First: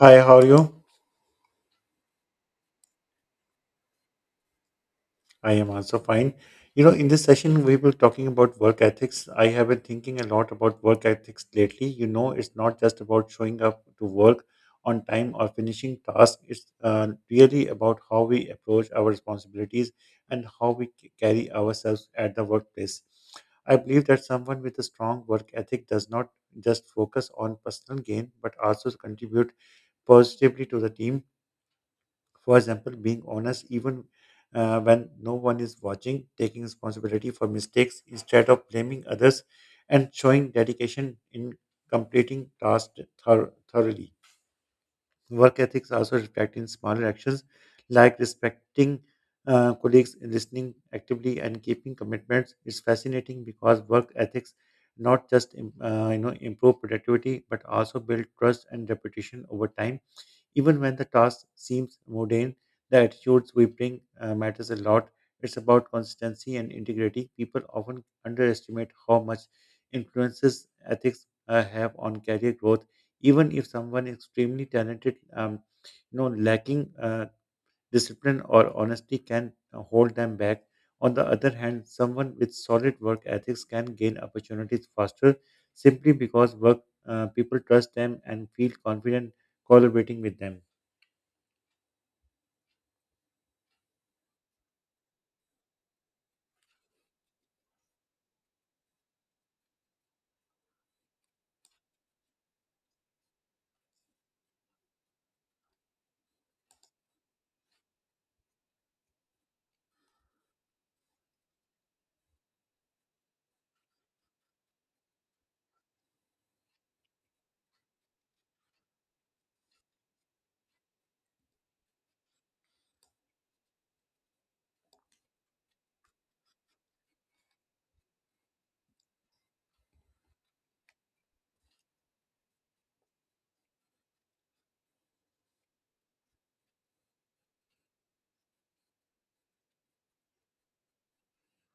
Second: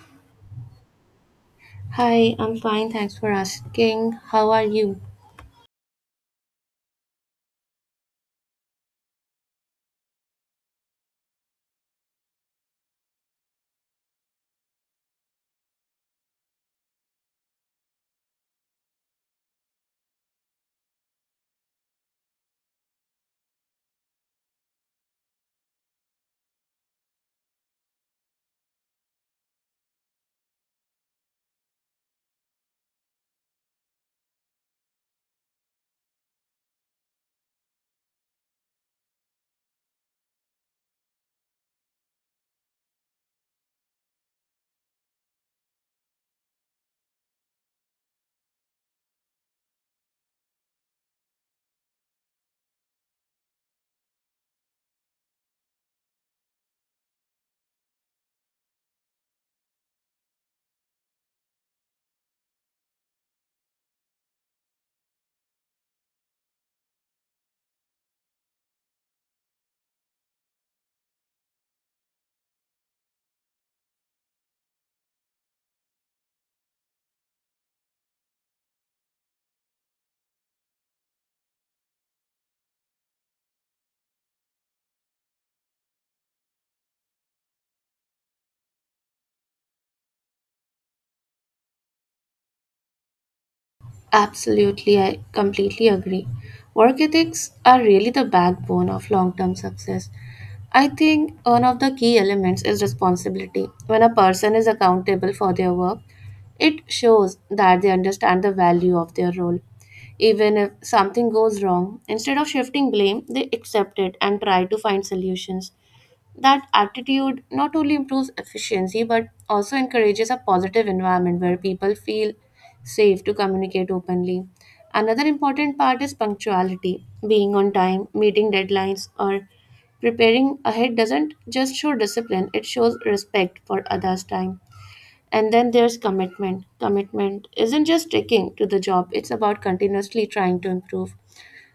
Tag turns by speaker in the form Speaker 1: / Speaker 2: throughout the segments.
Speaker 1: Hi, how are you?
Speaker 2: Hi, I'm fine. Thanks for asking. How are you?
Speaker 1: I am also fine. You know, in this session, we were talking about work ethics. I have been thinking a lot about work ethics lately. You know, it's not just about showing up to work on time or finishing tasks, it's really about how we approach our responsibilities and how carry ourselves at the workplace. I believe that someone with a strong work ethic does not just focus on personal gain, but also contribute positively to the team. For example, being honest even when no one is watching, taking responsibility for mistakes instead of blaming others, and showing dedication in completing tasks thoroughly. Work ethics also reflect in smaller actions like respecting colleagues, listening actively, and keeping commitments. It's fascinating because work ethics not just improve productivity but also build trust and reputation over time, even when the task seems mundane, the attitudes we bring matters a lot. It's about consistency and integrity. People often underestimate how much influences ethics have on career growth. Even if someone is extremely talented, lacking discipline or honesty can hold them back. On the other hand, someone with solid work ethics can gain opportunities faster simply because work people trust them and feel confident collaborating with them.
Speaker 2: Absolutely, I completely agree. Work ethics are really the backbone of long term success. I think one of the key elements is responsibility. When a person is accountable for their work, it shows that they understand the value of their role. Even if something goes wrong, instead of shifting blame, they accept it and try to find solutions. That attitude not only improves efficiency but also encourages a positive environment where people feel safe to communicate openly. Another important part is punctuality. Being on time, meeting deadlines, or preparing ahead doesn't just show discipline, it shows respect for others' time. And then there's commitment. Commitment isn't just sticking to the job, it's about continuously trying to improve,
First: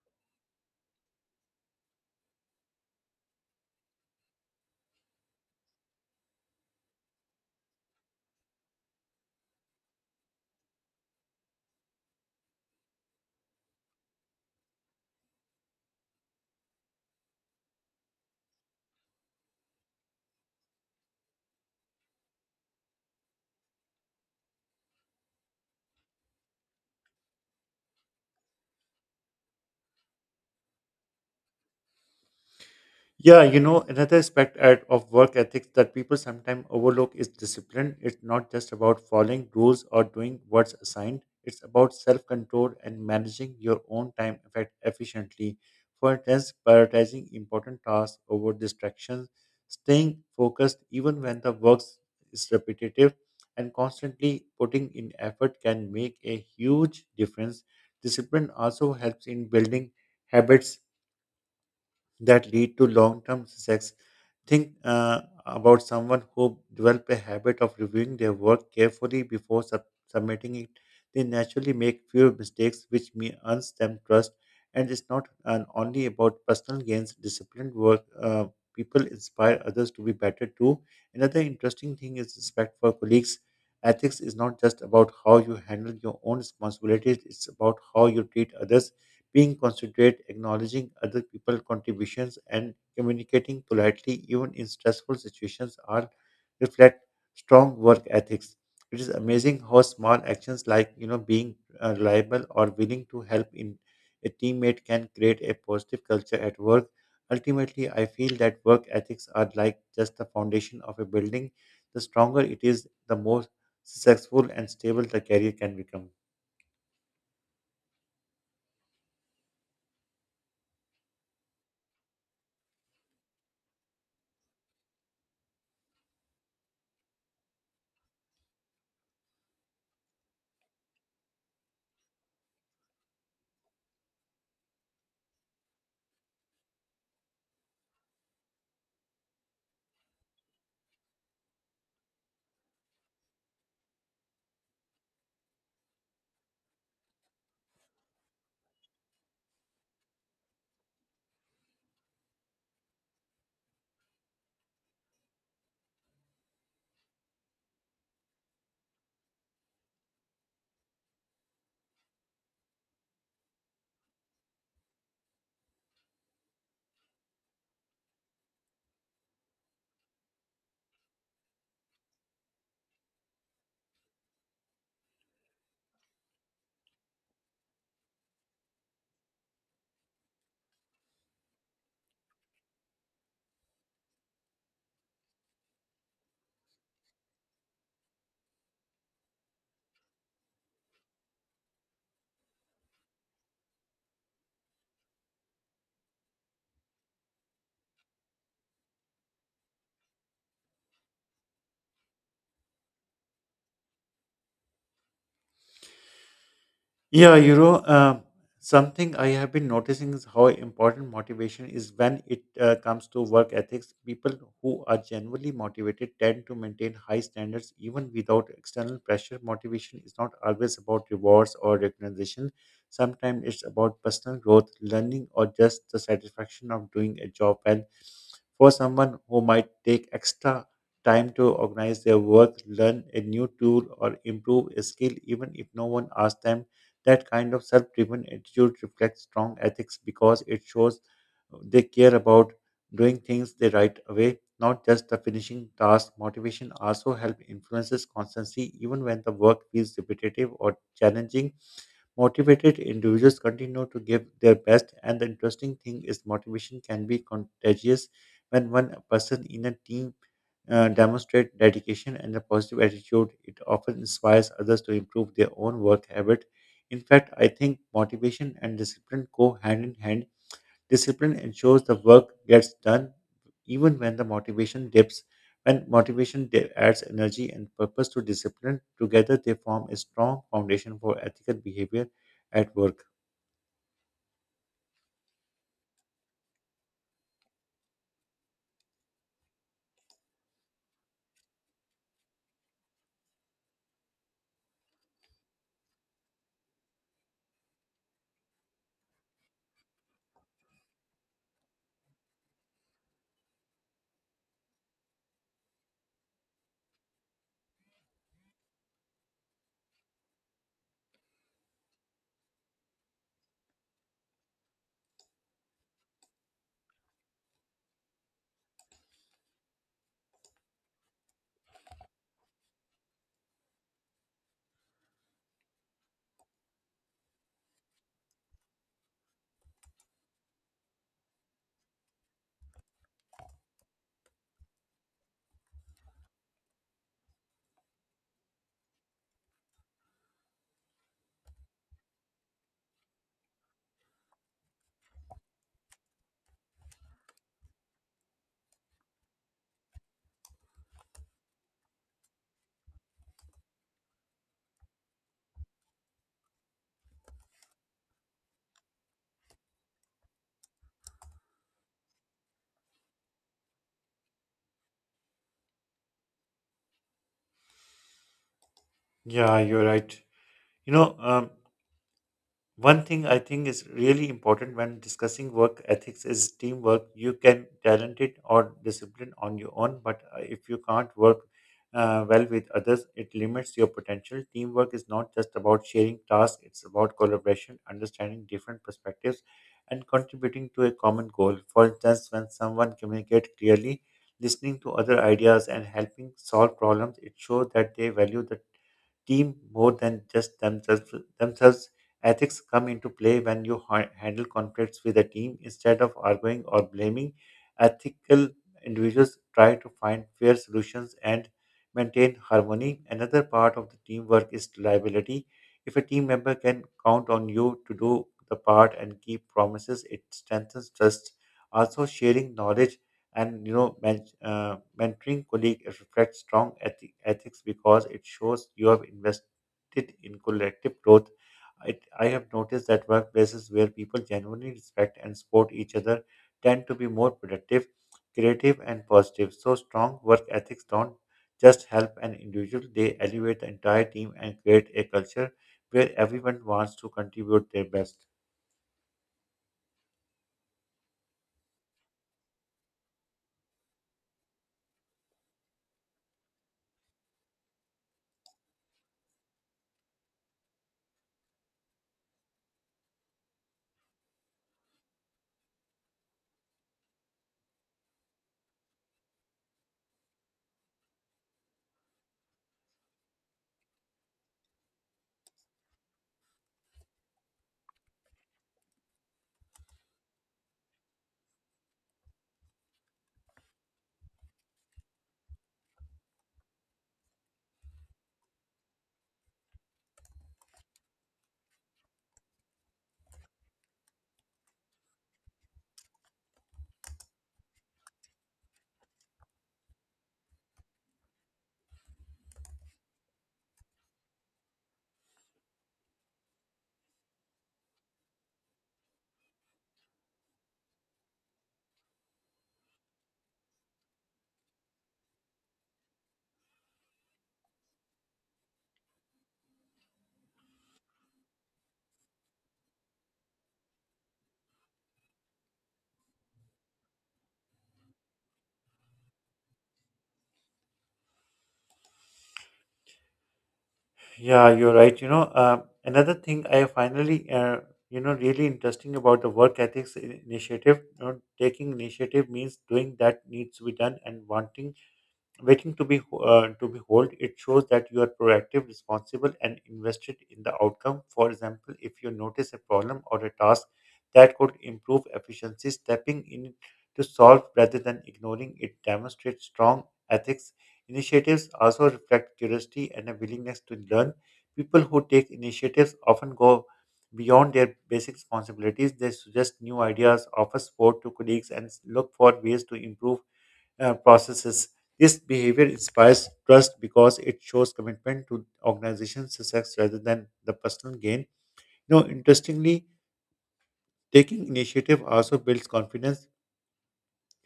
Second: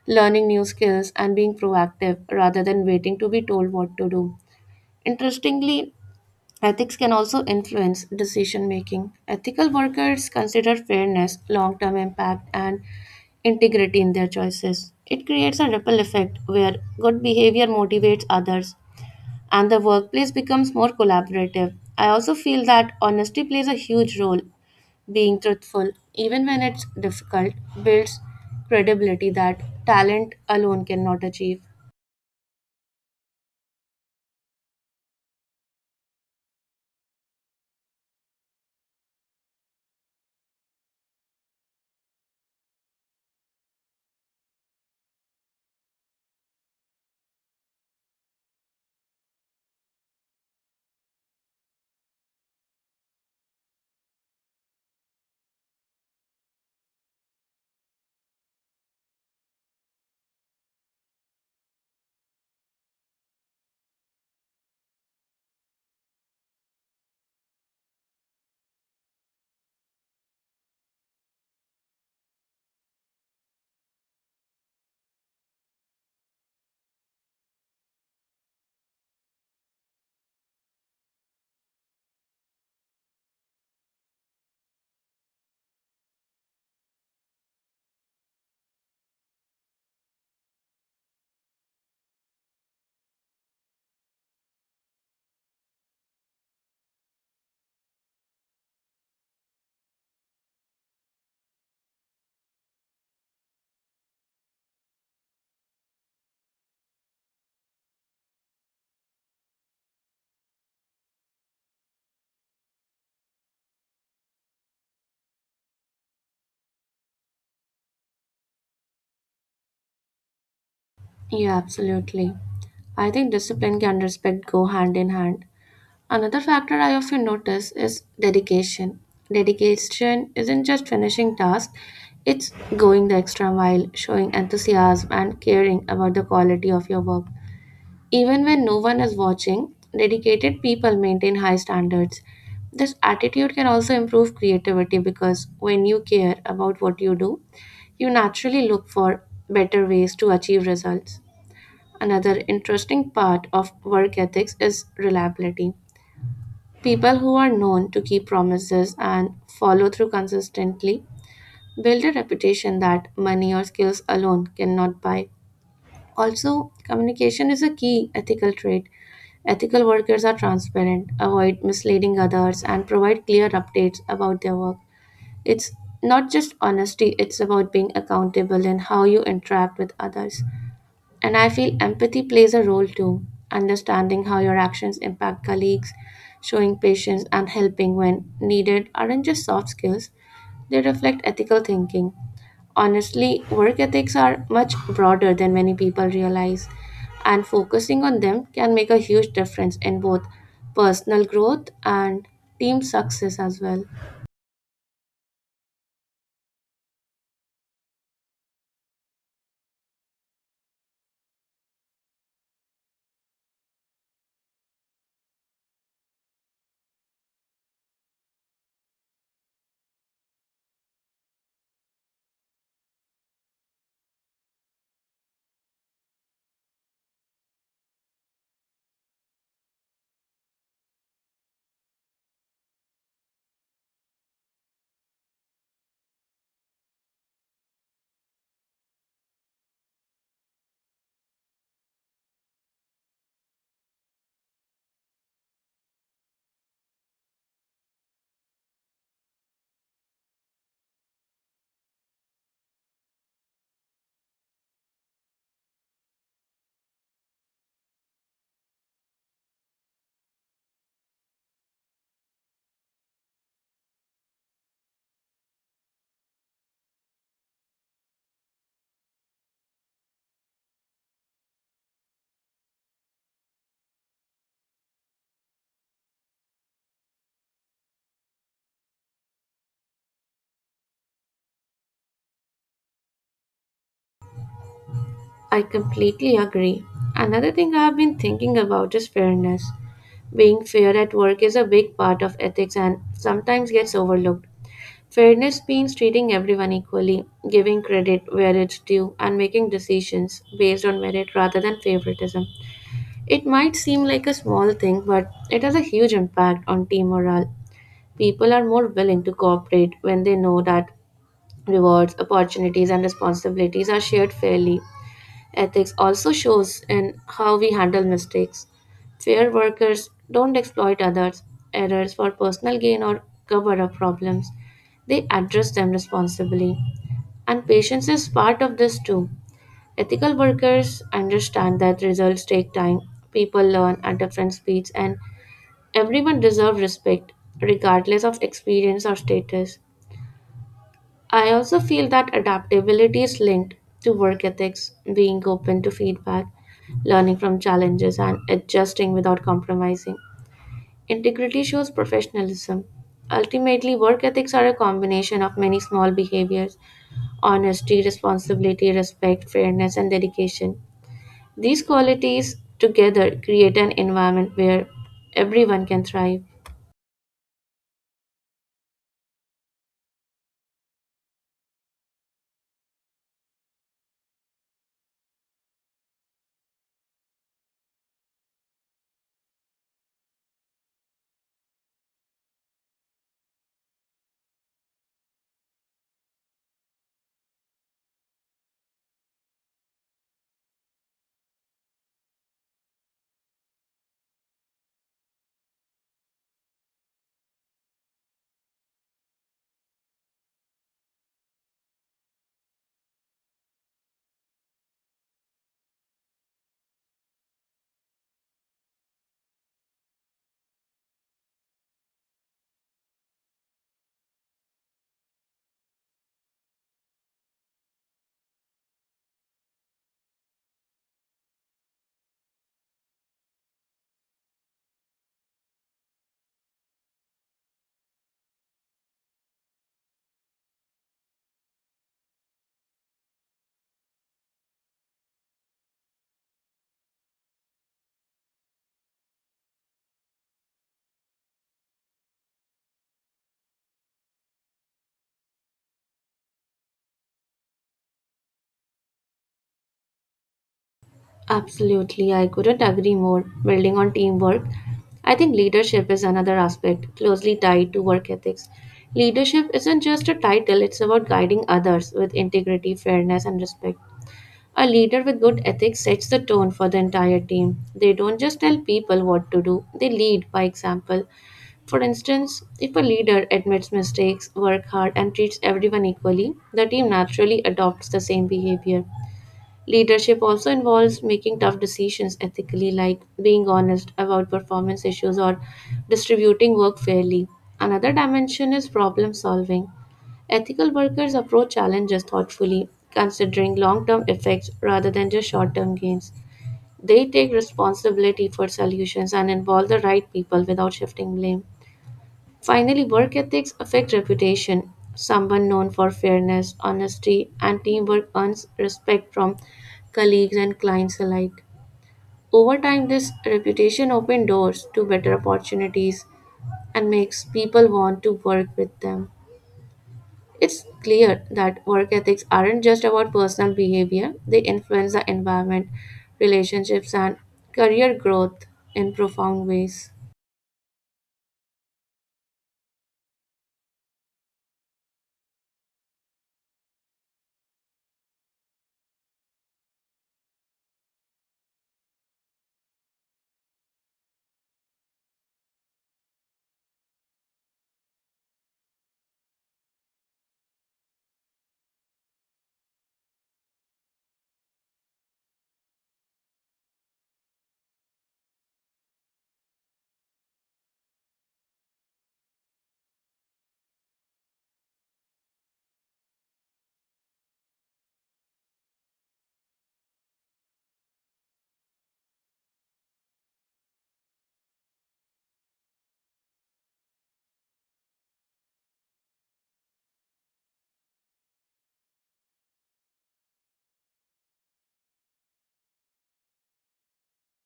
Speaker 2: learning new skills, and being proactive rather than waiting to be told what to do. Interestingly, ethics can also influence decision making. Ethical workers consider fairness, long term impact, and integrity in their choices. It creates a ripple effect where good behavior motivates others and the workplace becomes more collaborative. I also feel that honesty plays a huge role. Being truthful, even when it's difficult, builds credibility that talent alone cannot achieve.
Speaker 1: Yeah, you know, another of work ethics that people sometimes overlook is discipline. It's not just about following rules or doing what's assigned, it's about self control and managing your own time effect efficiently. For instance, prioritizing important tasks over distractions, staying focused even when the work is repetitive, and constantly putting in effort can make a huge difference. Discipline also helps in building habits that lead to long-term success. Think about someone who develop a habit of reviewing their work carefully before submitting it. They naturally make fewer mistakes, which may earns them trust. And it's not only about personal gains. Disciplined work people inspire others to be better too. Another interesting thing is respect for colleagues. Ethics is not just about how you handle your own responsibilities; it's about how you treat others, being considerate, acknowledging other people's contributions, and communicating politely, even in stressful situations, all reflect strong work ethics. It is amazing how small actions like, you know, being reliable or willing to help in a teammate can create a positive culture at work. Ultimately, I feel that work ethics are like just the foundation of a building. The stronger it is, the more successful and stable the career can become.
Speaker 2: Yeah, absolutely. I think discipline and respect go hand in hand. Another factor I often notice is dedication. Dedication isn't just finishing tasks, it's going the extra mile, showing enthusiasm and caring about the quality of your work. Even when no one is watching, dedicated people maintain high standards. This attitude can also improve creativity because when you care about what you do, you naturally look for better ways to achieve results. Another interesting part of work ethics is reliability. People who are known to keep promises and follow through consistently build a reputation that money or skills alone cannot buy. Also, communication is a key ethical trait. Ethical workers are transparent, avoid misleading others, and provide clear updates about their work. It's not just honesty, it's about being accountable in how you interact with others. And I feel empathy plays a role too, understanding how your actions impact colleagues, showing patience, and helping when needed aren't just soft skills, they reflect ethical thinking. Honestly, work ethics are much broader than many people realize, and focusing on them can make a huge difference in both personal growth and team success as well.
Speaker 1: Yeah, you know, something I have been noticing is how important motivation is when it comes to work ethics. People who are genuinely motivated tend to maintain high standards even without external pressure. Motivation is not always about rewards or recognition. Sometimes it's about personal growth, learning, or just the satisfaction of doing a job well. For someone who might take extra time to organize their work, learn a new tool, or improve a skill, even if no one asks them, that kind of self driven attitude reflects strong ethics because it shows they care about doing things the right way, not just the finishing task. Motivation also helps influences constancy even when the work feels repetitive or challenging. Motivated individuals continue to give their best, and the interesting thing is motivation can be contagious when one person in a team demonstrates dedication and a positive attitude. It often inspires others to improve their own work habit. In fact, I think motivation and discipline go hand in hand. Discipline ensures the work gets done even when the motivation dips. When adds energy and purpose to discipline, together they form a strong foundation for ethical behavior at work.
Speaker 2: I completely agree. Another thing I have been thinking about is fairness. Being fair at work is a big part of ethics and sometimes gets overlooked. Fairness means treating everyone equally, giving credit where it's due, and making decisions based on merit rather than favoritism. It might seem like a small thing, but it has a huge impact on team morale. People are more willing to cooperate when they know that rewards, opportunities, and responsibilities are shared fairly. Ethics also shows in how we handle mistakes. Fair workers don't exploit others' errors for personal gain or cover up problems. They address them responsibly. And patience is part of this too. Ethical workers understand that results take time, people learn at different speeds, and everyone deserves respect, regardless of experience or status. I also feel that adaptability is linked to work ethics, being open to feedback, learning from challenges, and adjusting without compromising. Integrity shows professionalism. Ultimately, work ethics are a combination of many small behaviors: honesty, responsibility, respect, fairness, and dedication. These qualities together create an environment where everyone can thrive.
Speaker 1: Yeah, you're right. You know, one thing I think is really important when discussing work ethics is teamwork. You can talented or disciplined on your own, but if you can't work well with others, it limits your potential. Teamwork is not just about sharing tasks; it's about collaboration, understanding different perspectives, and contributing to a common goal. For instance, when someone communicates clearly, listening to other ideas and helping solve problems, it shows that they value the team more than just themselves. Ethics come into play when handle conflicts with a team instead of arguing or blaming. Ethical individuals try to find fair solutions and maintain harmony. Another part of the teamwork is reliability. If a team member can count on you to do the part and keep promises, it strengthens trust. Also, sharing knowledge and, you know, mentoring colleague reflects strong ethics because it shows you have invested in collective growth. I have noticed that workplaces where people genuinely respect and support each other tend to be more productive, creative and positive, so strong work ethics don't just help an individual, they elevate the entire team and create a culture where everyone wants to contribute their best.
Speaker 2: Absolutely, I couldn't agree more. Building on teamwork, I think leadership is another aspect closely tied to work ethics. Leadership isn't just a title, it's about guiding others with integrity, fairness, and respect. A leader with good ethics sets the tone for the entire team. They don't just tell people what to do, they lead by example. For instance, if a leader admits mistakes, works hard, and treats everyone equally, the team naturally adopts the same behavior. Leadership also involves making tough decisions ethically, like being honest about performance issues or distributing work fairly. Another dimension is problem solving. Ethical workers approach challenges thoughtfully, considering long term effects rather than just short term gains. They take responsibility for solutions and involve the right people without shifting blame. Finally, work ethics affect reputation. Someone known for fairness, honesty, and teamwork earns respect from colleagues and clients alike. Over time, this reputation opens doors to better opportunities and makes people want to work with them. It's clear that work ethics aren't just about personal behavior, they influence the environment, relationships, and career growth in profound ways.
Speaker 1: Yeah, you're right. You know, another thing I finally, really interesting about the work ethics initiative. You know, taking initiative means doing that needs to be done and wanting waiting to be hold, it shows that you are proactive, responsible and invested in the outcome. For example, if you notice a problem or a task that could improve efficiency, stepping in to solve rather than ignoring it demonstrates strong ethics. Initiatives also reflect curiosity and a willingness to learn. People who take initiatives often go beyond their basic responsibilities, they suggest new ideas, offer support to colleagues and look for ways to improve processes. This behavior inspires trust because it shows commitment to organization success rather than the personal gain. You know, interestingly, taking initiative also builds confidence.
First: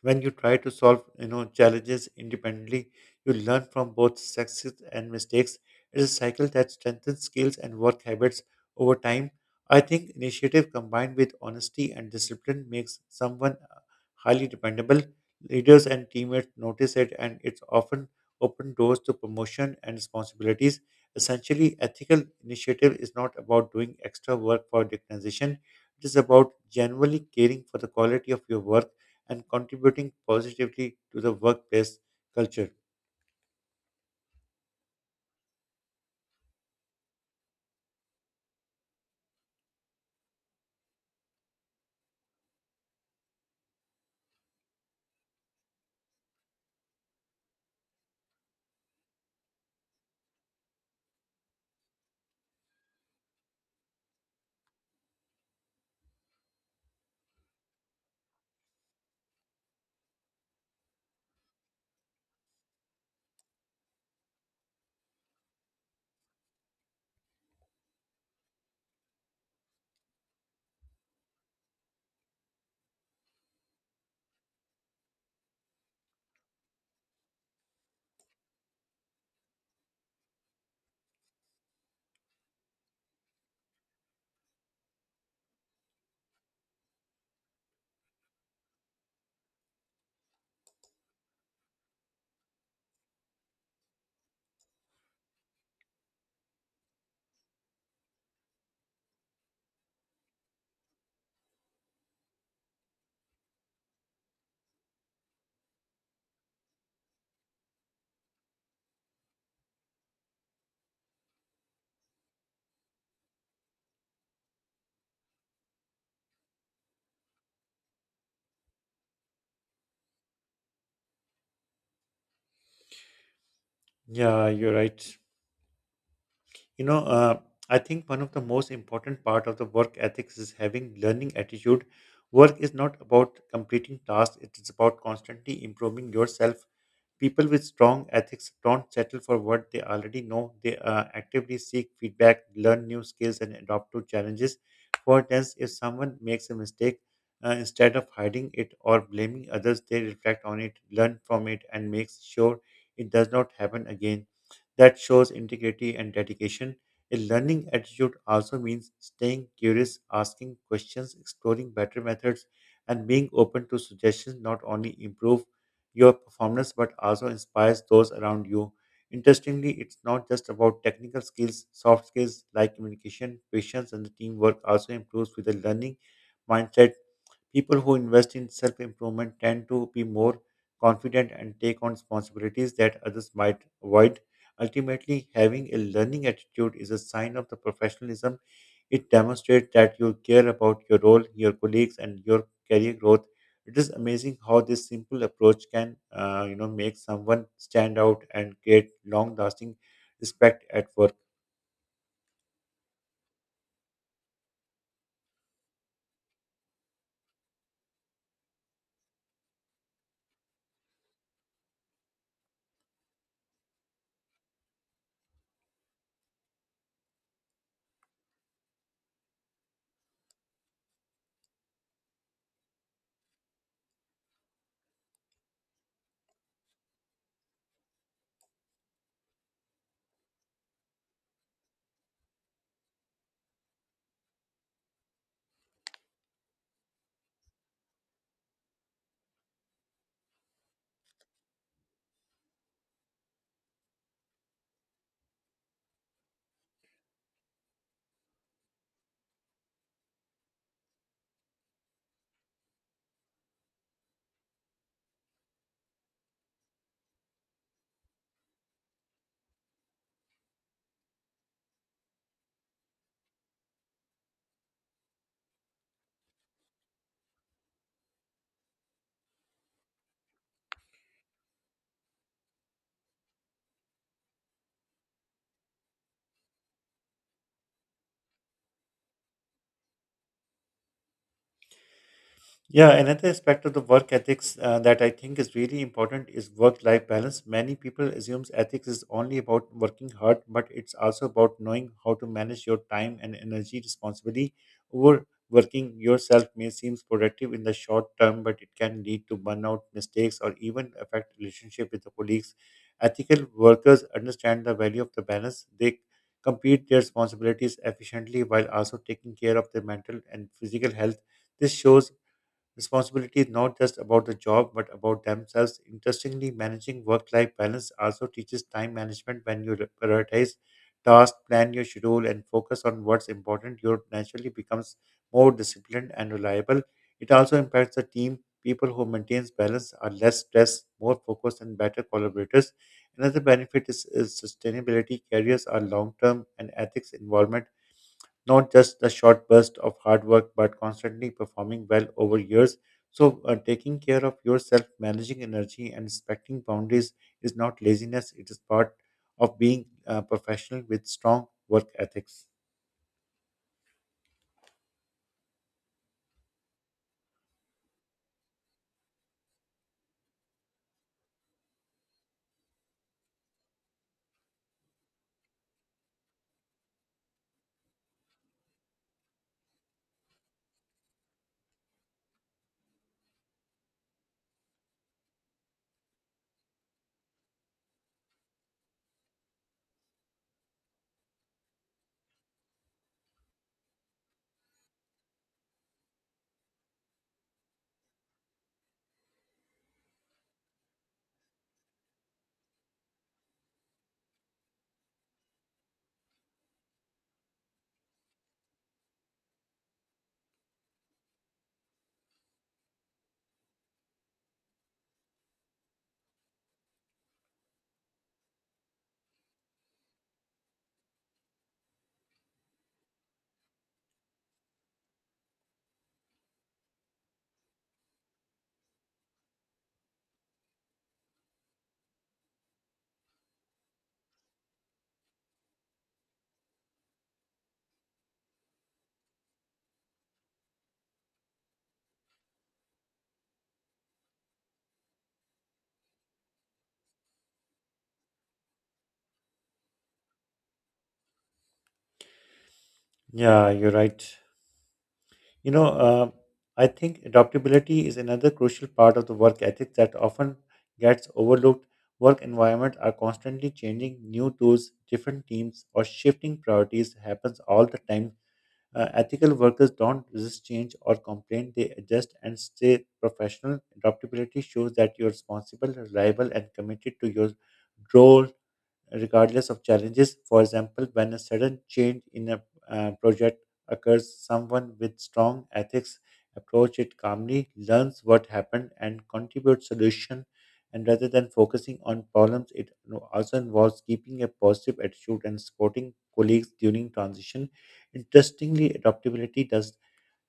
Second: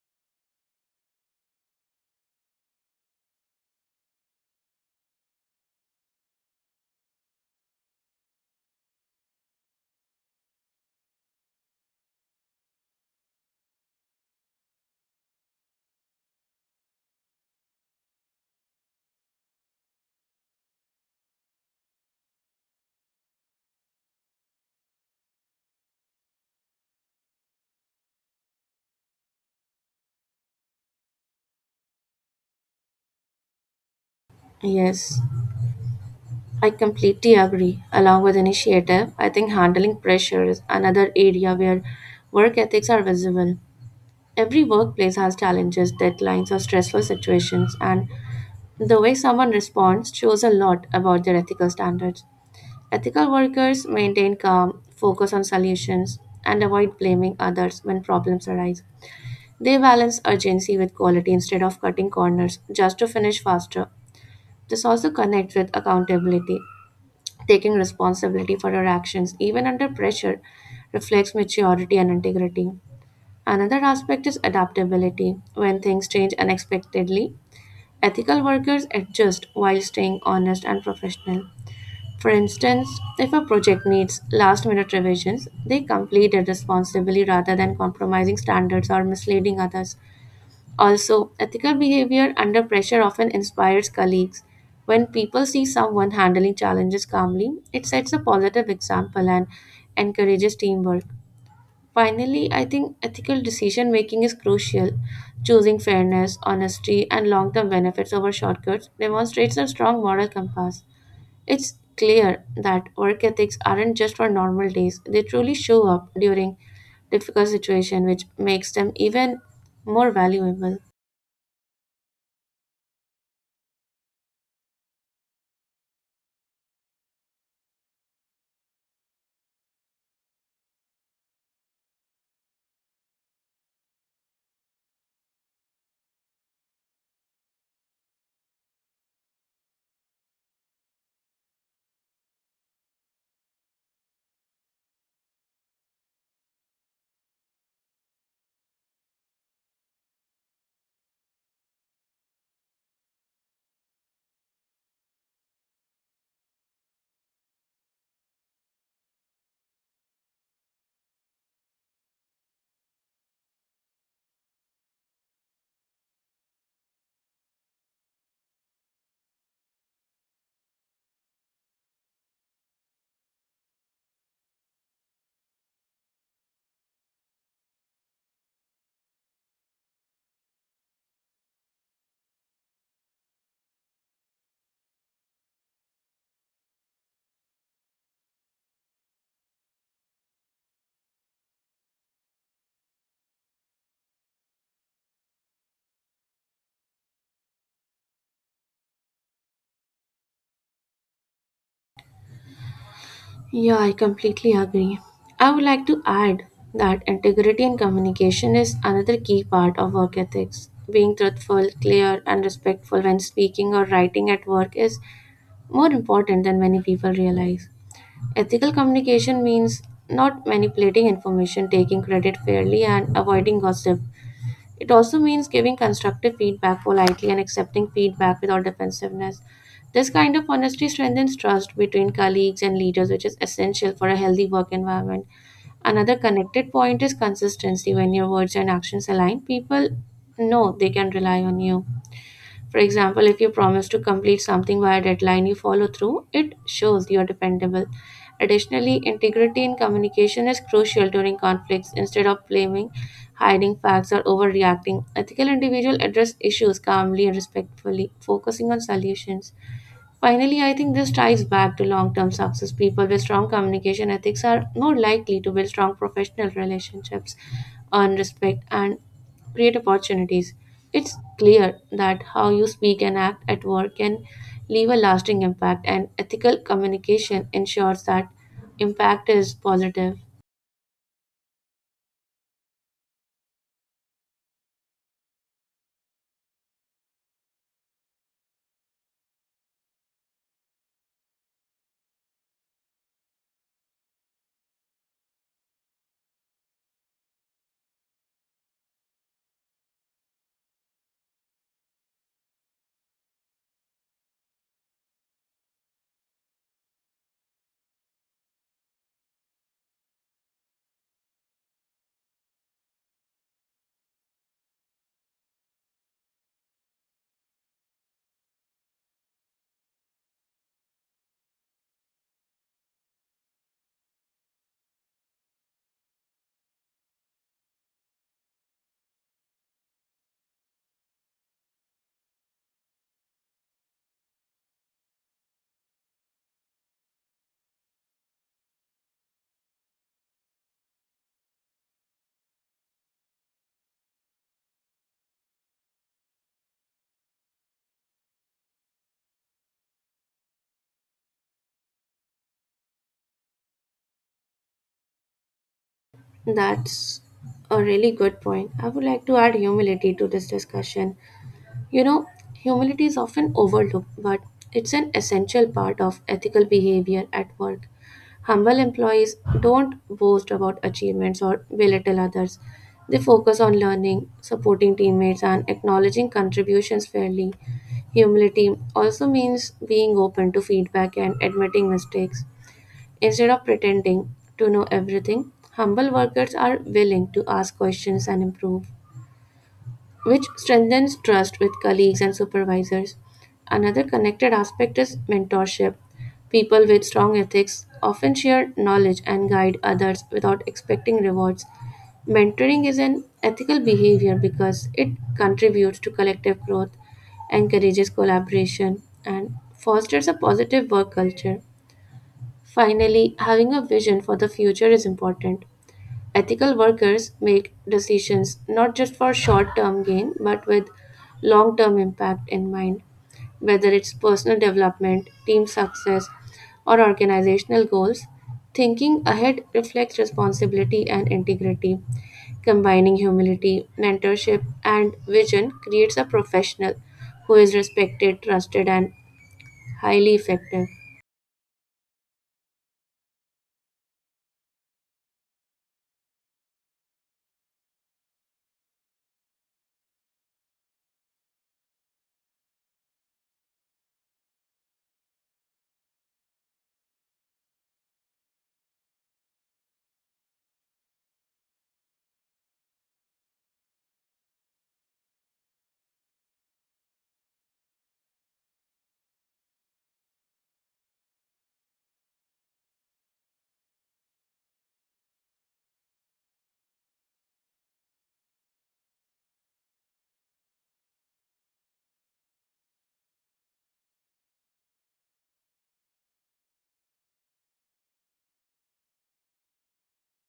Speaker 1: When you try to solve, you know, challenges independently, you learn from both success and mistakes. It's a cycle that strengthens skills and work habits over time. I think initiative combined with honesty and discipline makes someone highly dependable. Leaders and teammates notice it, and it's often open doors to promotion and responsibilities. Essentially, ethical initiative is not about doing extra work for recognition. It is about genuinely caring for the quality of your work and contributing positively to the workplace culture.
Speaker 2: Yes. I completely agree. Along with initiative, I think handling pressure is another area where work ethics are visible. Every workplace has challenges, deadlines, or stressful situations, and the way someone responds shows a lot about their ethical standards. Ethical workers maintain calm, focus on solutions, and avoid blaming others when problems arise. They balance urgency with quality instead of cutting corners just to finish faster. This also connects with accountability. Taking responsibility for your actions, even under pressure, reflects maturity and integrity. Another aspect is adaptability. When things change unexpectedly, ethical workers adjust while staying honest and professional. For instance, if a project needs last minute revisions, they complete it responsibly rather than compromising standards or misleading others. Also, ethical behavior under pressure often inspires colleagues. When people see someone handling challenges calmly, it sets a positive example and encourages teamwork. Finally, I think ethical decision making is crucial. Choosing fairness, honesty, and long term benefits over shortcuts demonstrates a strong moral compass. It's clear that work ethics aren't just for normal days, they truly show up during difficult situations, which makes them even more valuable.
Speaker 1: Yeah, you're right. You know, I think one of the most important part of the work ethics is having learning attitude. Work is not about completing tasks; it is about constantly improving yourself. People with strong ethics don't settle for what they already know. They actively seek feedback, learn new skills, and adapt to challenges. For instance, if someone makes a mistake, instead of hiding it or blaming others, they reflect on it, learn from it, and make sure it does not happen again. That shows integrity and dedication. A learning attitude also means staying curious, asking questions, exploring better methods, and being open to suggestions not only improve your performance but also inspires those around you. Interestingly, it's not just about technical skills, soft skills like communication, patience, and the teamwork also improves with the learning mindset. People who invest in self improvement tend to be more confident and take on responsibilities that others might avoid. Ultimately, having a learning attitude is a sign of the professionalism, it demonstrates that you care about your role, your colleagues, and your career growth. It is amazing how this simple approach can, make someone stand out and create long-lasting respect at work.
Speaker 2: Yeah, I completely agree. I would like to add that integrity in communication is another key part of work ethics. Being truthful, clear, and respectful when speaking or writing at work is more important than many people realize. Ethical communication means not manipulating information, taking credit fairly, and avoiding gossip. It also means giving constructive feedback politely and accepting feedback without defensiveness. This kind of honesty strengthens trust between colleagues and leaders, which is essential for a healthy work environment. Another connected point is consistency. When your words and actions align, people know they can rely on you. For example, if you promise to complete something by a deadline, you follow through, it shows you're dependable. Additionally, integrity in communication is crucial during conflicts. Instead of blaming, hiding facts, or overreacting, ethical individuals address issues calmly and respectfully, focusing on solutions. Finally, I think this ties back to long term success. People with strong communication ethics are more likely to build strong professional relationships, earn respect, and create opportunities. It's clear that how you speak and act at work can leave a lasting impact, and ethical communication ensures that impact is positive.
Speaker 1: Yeah, another aspect of the work ethics that I think is really important is work-life balance. Many people assumes ethics is only about working hard, but it's also about knowing how to manage your time and energy responsibly. Overworking yourself may seem productive in the short term, but it can lead to burnout, mistakes, or even affect relationship with the colleagues. Ethical workers understand the value of the balance. They complete their responsibilities efficiently while also taking care of their mental and physical health. This shows responsibility is not just about the job but about themselves. Interestingly, managing work life balance also teaches time management. When you prioritize tasks, plan your schedule, and focus on what's important, you naturally becomes more disciplined and reliable. It also impacts the team. People who maintain balance are less stressed, more focused, and better collaborators. Another benefit is sustainability. Careers are long term and ethics involvement not just a short burst of hard work, but constantly performing well over years. So, taking care of yourself, managing energy, and respecting boundaries is not laziness, it is part of being a professional with strong work ethics.
Speaker 2: That's a really good point. I would like to add humility to this discussion. You know, Humility is often overlooked, but it's an essential part of ethical behavior at work. Humble employees don't boast about achievements or belittle others. They focus on learning, supporting teammates, and acknowledging contributions fairly. Humility also means being open to feedback and admitting mistakes. Instead of pretending to know everything, humble workers are willing to ask questions and improve, which strengthens trust with colleagues and supervisors. Another connected aspect is mentorship. People with strong ethics often share knowledge and guide others without expecting rewards. Mentoring is an ethical behavior because it contributes to collective growth, encourages collaboration, and fosters a positive work culture. Finally, having a vision for the future is important. Ethical workers make decisions not just for short term gain but with long term impact in mind, whether it's personal development, team success, or organizational goals. Thinking ahead reflects responsibility and integrity. Combining humility, mentorship, and vision creates a professional who is respected, trusted, and highly effective.
Speaker 1: Yeah, you're right. You know, I think adaptability is another crucial part of the work ethic that often gets overlooked. Work environments are constantly changing. New tools, different teams, or shifting priorities happens all the time. Ethical workers don't resist change or complain, they adjust and stay professional. Adaptability shows that you're responsible, reliable, and committed to your role regardless of challenges. For example, when a sudden change in a project occurs, someone with strong ethics approach it calmly, learns what happened, and contributes solution. And rather than focusing on problems, it no- also involves keeping a positive attitude and supporting colleagues during transition. Interestingly, adaptability does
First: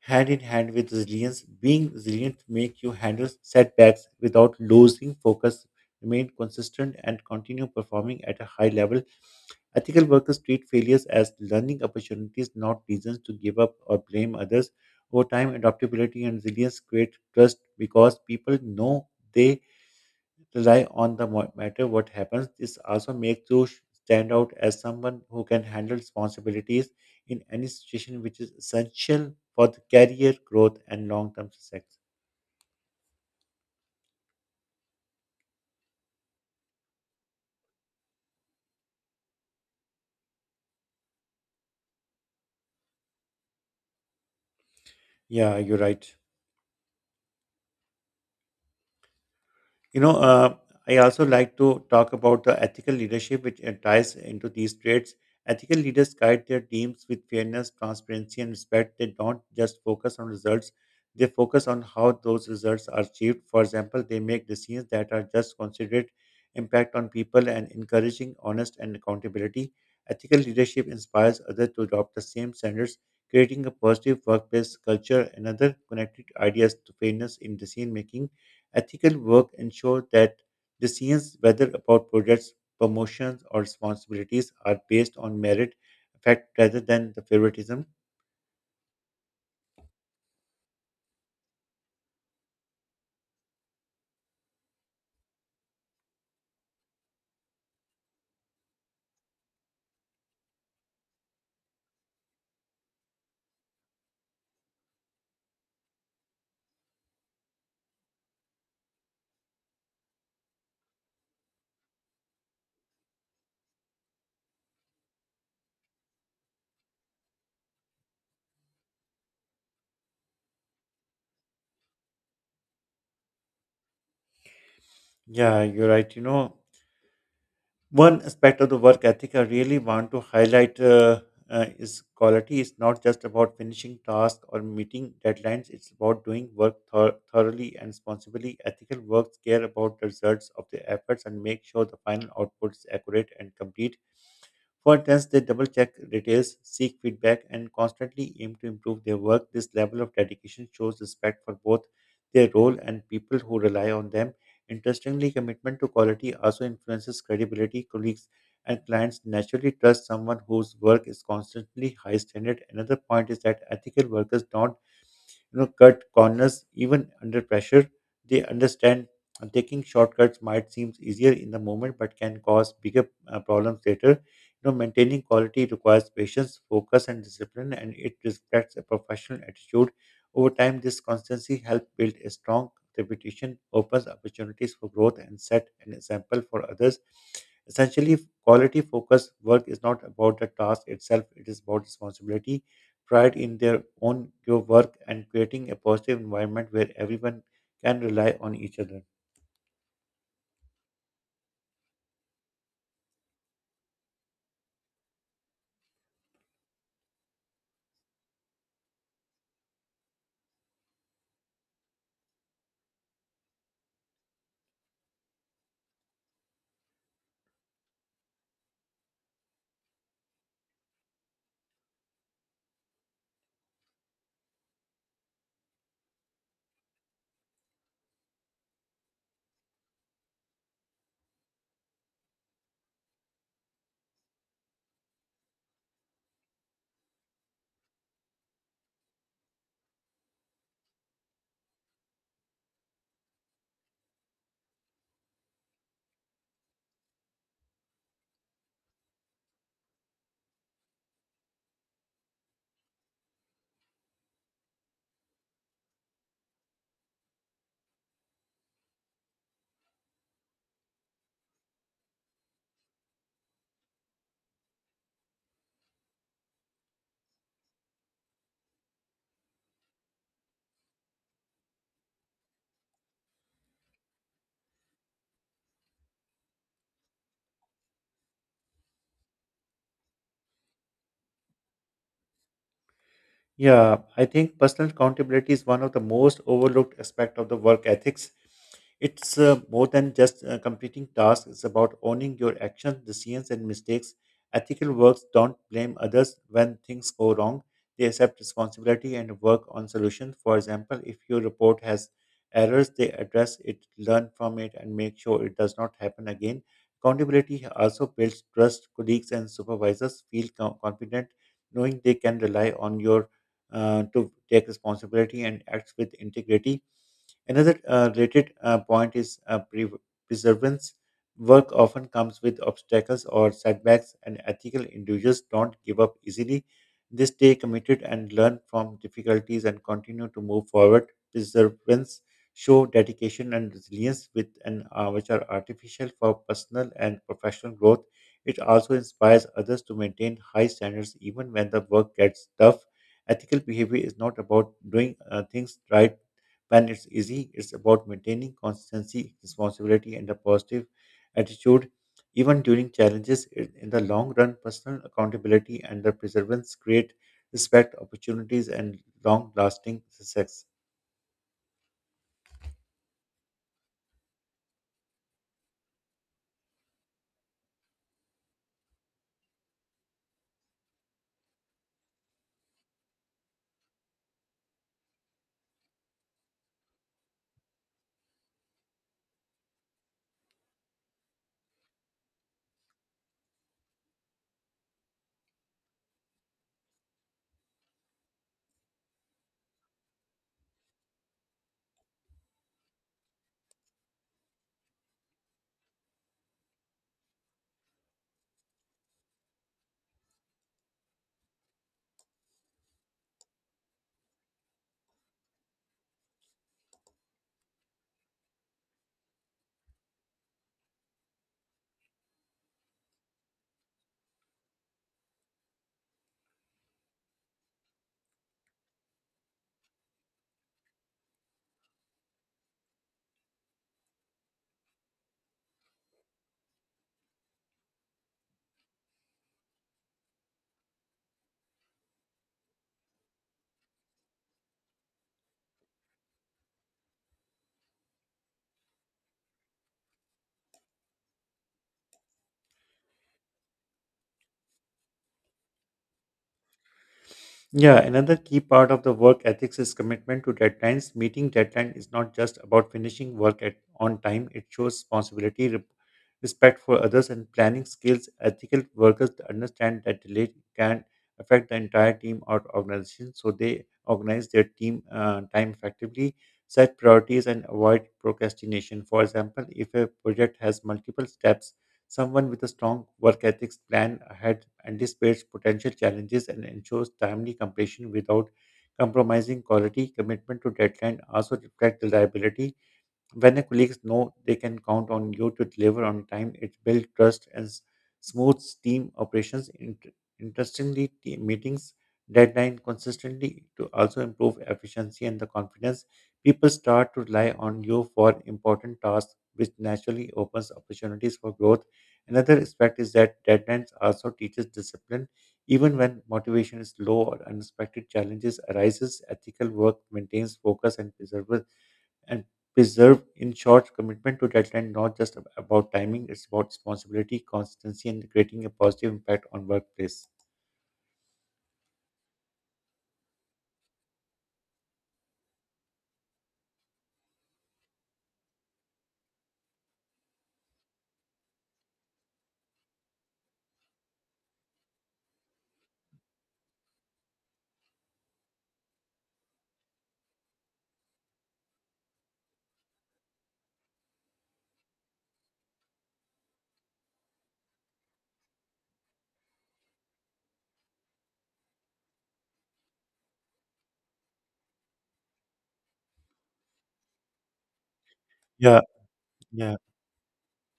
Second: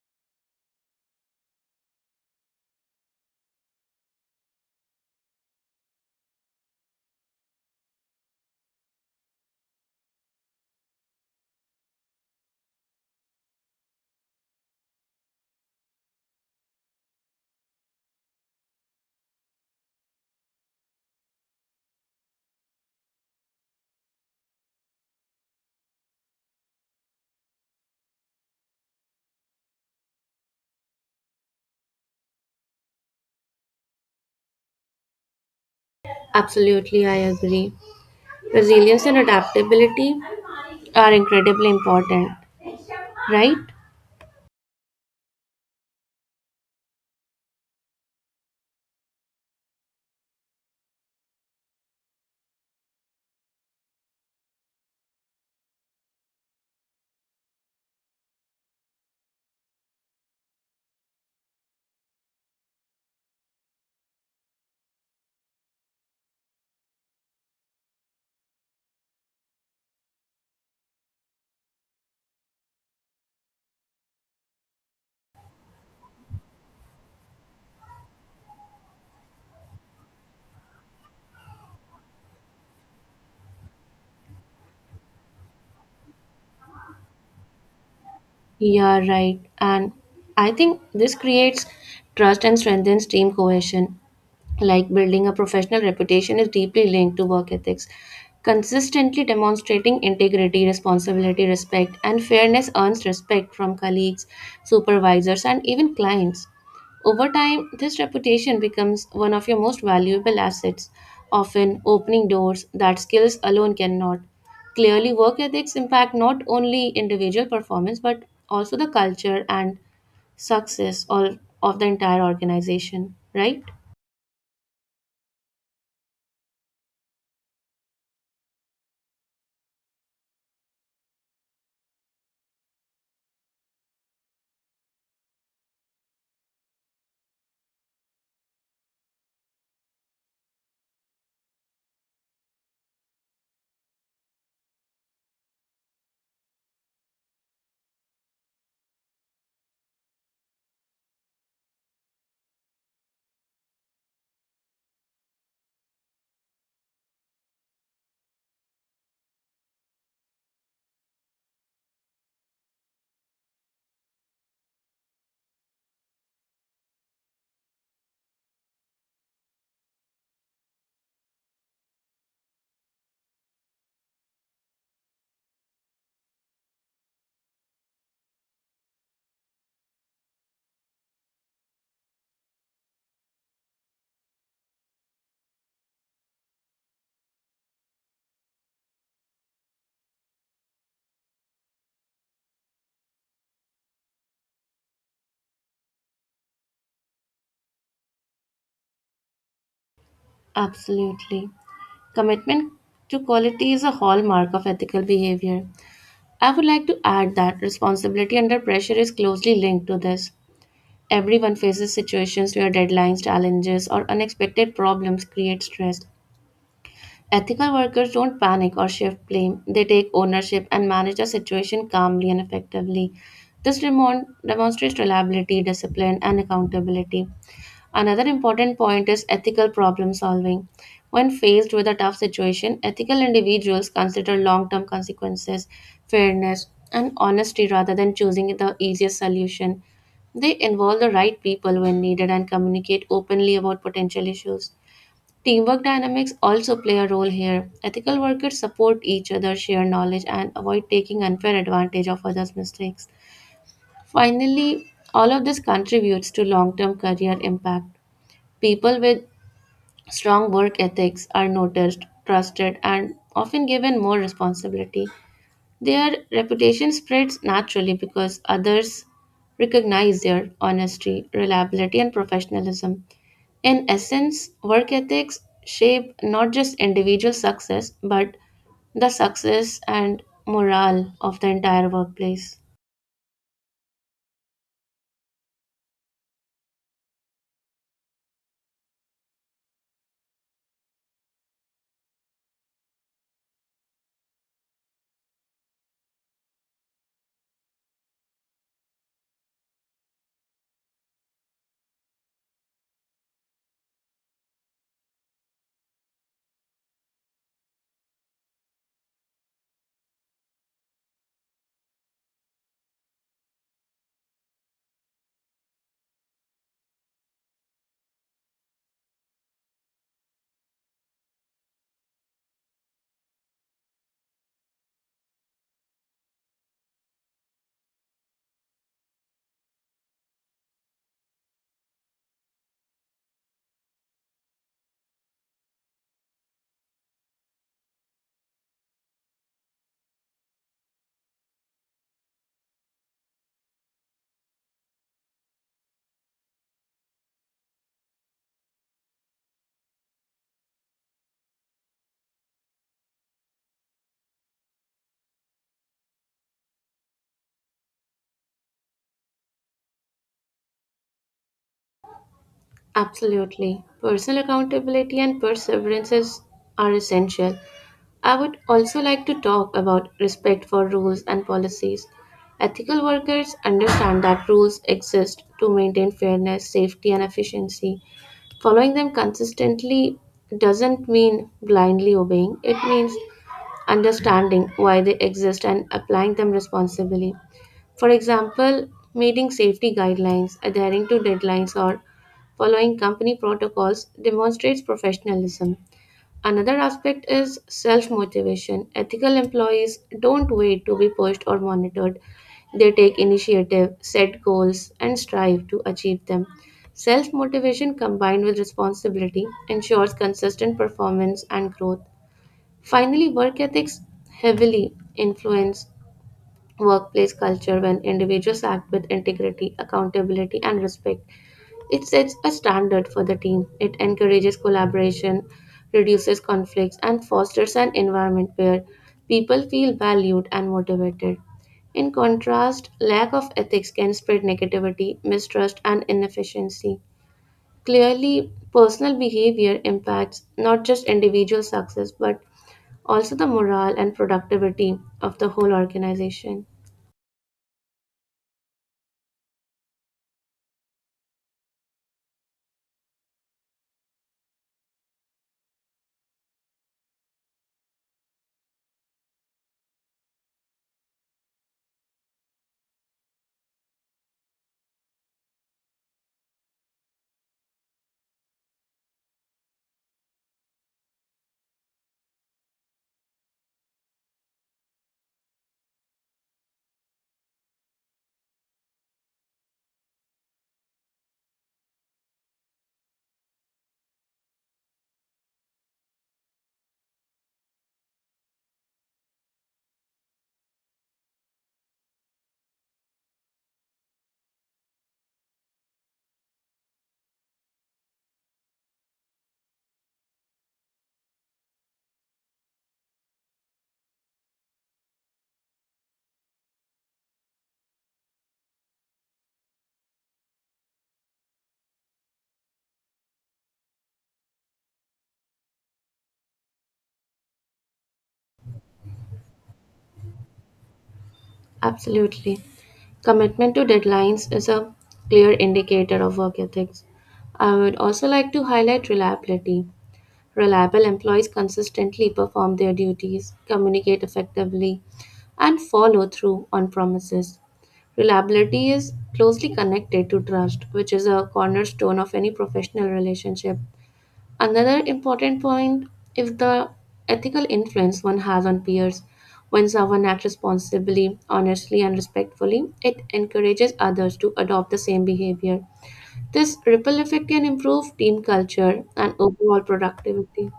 Speaker 1: hand in hand with resilience. Being resilient make you handle setbacks without losing focus, remain consistent, and continue performing at a high level. Ethical workers treat failures as learning opportunities, not reasons to give up or blame others. Over time, adaptability and resilience create trust because people know they rely on matter what happens. This also makes you stand out as someone who can handle responsibilities in any situation, which is essential for the career growth and long term success.
Speaker 2: Absolutely, I agree. Resilience and adaptability are incredibly important, right?
Speaker 1: Yeah, you're right. You know, uh, I also like to talk about the ethical leadership, which ties into these traits. Ethical leaders guide their teams with fairness, transparency, and respect. They don't just focus on results, they focus on how those results are achieved. For example, they make decisions that are just considerate, impact on people, and encouraging honest and accountability. Ethical leadership inspires others to adopt the same standards, creating a positive workplace culture. Another connected ideas to fairness in decision making. Ethical work ensures that decisions, whether about projects, promotions, or responsibilities, are based on merit, effect, rather than the favoritism.
Speaker 2: Yeah, right. And I think this creates trust and strengthens team cohesion. Like building a professional reputation is deeply linked to work ethics. Consistently demonstrating integrity, responsibility, respect, and fairness earns respect from colleagues, supervisors, and even clients. Over time, this reputation becomes one of your most valuable assets, often opening doors that skills alone cannot. Clearly, work ethics impact not only individual performance but also the culture and success all of the entire organization, right?
Speaker 1: Yeah, you're right. One aspect of the work ethic I really want to highlight is quality. It's not just about finishing tasks or meeting deadlines. It's about doing work thoroughly and responsibly. Ethical works care about the results of the efforts and make sure the final output is accurate and complete. For tenants, they double check details, seek feedback, and constantly aim to improve their work. This level of dedication shows respect for both their role and people who rely on them. Interestingly, commitment to quality also influences credibility. Colleagues and clients naturally trust someone whose work is constantly high standard. Another point is that ethical workers don't cut corners even under pressure. They understand taking shortcuts might seem easier in the moment but can cause bigger problems later. Maintaining quality requires patience, focus, and discipline, and it reflects a professional attitude. Over time, this constancy helps build a strong reputation, opens opportunities for growth, and set an example for others. Essentially, quality focused work is not about the task itself, it is about responsibility, pride in their own your work, and creating a positive environment where everyone can rely on each other.
Speaker 2: Absolutely. Commitment to quality is a hallmark of ethical behavior. I would like to add that responsibility under pressure is closely linked to this. Everyone faces situations where deadlines, challenges, or unexpected problems create stress. Ethical workers don't panic or shift blame, they take ownership and manage the situation calmly and effectively. This demonstrates reliability, discipline, and accountability. Another important point is ethical problem solving. When faced with a tough situation, ethical individuals consider long term consequences, fairness, and honesty rather than choosing the easiest solution. They involve the right people when needed and communicate openly about potential issues. Teamwork dynamics also play a role here. Ethical workers support each other, share knowledge, and avoid taking unfair advantage of others' mistakes. Finally, all of this contributes to long term career impact. People with strong work ethics are noticed, trusted, and often given more responsibility. Their reputation spreads naturally because others recognize their honesty, reliability, and professionalism. In essence, work ethics shape not just individual success but the success and morale of the entire workplace.
Speaker 1: Yeah, I think personal accountability is one of the most overlooked aspect of the work ethics. It's more than just completing tasks. It's about owning your actions, decisions, and mistakes. Ethical works don't blame others when things go wrong. They accept responsibility and work on solutions. For example, if your report has errors, they address it, learn from it, and make sure it does not happen again. Accountability also builds trust. Colleagues and supervisors feel confident knowing they can rely on your to take responsibility and acts with integrity. Another related point is perseverance. Work often comes with obstacles or setbacks, and ethical individuals don't give up easily. They stay committed and learn from difficulties and continue to move forward. Perseverance show dedication and resilience, which are artificial for personal and professional growth. It also inspires others to maintain high standards even when the work gets tough. Ethical behavior is not about doing things right when it's easy, it's about maintaining consistency, responsibility, and a positive attitude. Even during challenges, in the long run, personal accountability and the perseverance create respect, opportunities, and long lasting success.
Speaker 2: Absolutely. Personal accountability and perseverance are essential. I would also like to talk about respect for rules and policies. Ethical workers understand that rules exist to maintain fairness, safety, and efficiency. Following them consistently doesn't mean blindly obeying, it means understanding why they exist and applying them responsibly. For example, meeting safety guidelines, adhering to deadlines, or following company protocols demonstrates professionalism. Another aspect is self motivation. Ethical employees don't wait to be pushed or monitored, they take initiative, set goals, and strive to achieve them. Self motivation combined with responsibility ensures consistent performance and growth. Finally, work ethics heavily influence workplace culture. When individuals act with integrity, accountability, and respect, it sets a standard for the team. It encourages collaboration, reduces conflicts, and fosters an environment where people feel valued and motivated. In contrast, lack of ethics can spread negativity, mistrust, and inefficiency. Clearly, personal behavior impacts not just individual success but also the morale and productivity of the whole organization.
Speaker 1: Yeah, another key part of the work ethics is commitment to deadlines. Meeting deadline is not just about finishing work at on time. It shows responsibility, respect for others, and planning skills. Ethical workers understand that delay can affect the entire team or organization, so they organize their team time effectively, set priorities, and avoid procrastination. For example, if a project has multiple steps, someone with a strong work ethics plan ahead anticipates potential challenges and ensures timely completion without compromising quality. Commitment to deadline also reflects reliability. When the colleagues know they can count on you to deliver on time, it builds trust and smooths team operations. Interestingly, team meetings deadline consistently to also improve efficiency and the confidence. People start to rely on you for important tasks, which naturally opens opportunities for growth. Another aspect is that deadlines also teaches discipline. Even when motivation is low or unexpected challenges arises, ethical work maintains focus and preserves and preserve. In short, commitment to deadline not just about timing, it's about responsibility, consistency, and creating a positive impact on workplace.
Speaker 2: Absolutely. Commitment to deadlines is a clear indicator of work ethics. I would also like to highlight reliability. Reliable employees consistently perform their duties, communicate effectively, and follow through on promises. Reliability is closely connected to trust, which is a cornerstone of any professional relationship. Another important point is the ethical influence one has on peers. When someone acts responsibly, honestly, and respectfully, it encourages others to adopt the same behavior. This ripple effect can improve team
Speaker 1: Yeah,
Speaker 2: culture and
Speaker 1: yeah,
Speaker 2: overall productivity.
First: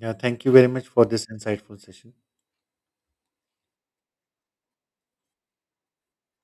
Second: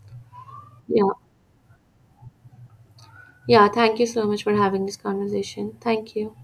Speaker 1: yeah, thank you very much
Speaker 2: Yeah.
Speaker 1: for this insightful session.
Speaker 2: Yeah. Thank you so much for having this conversation. Thank you.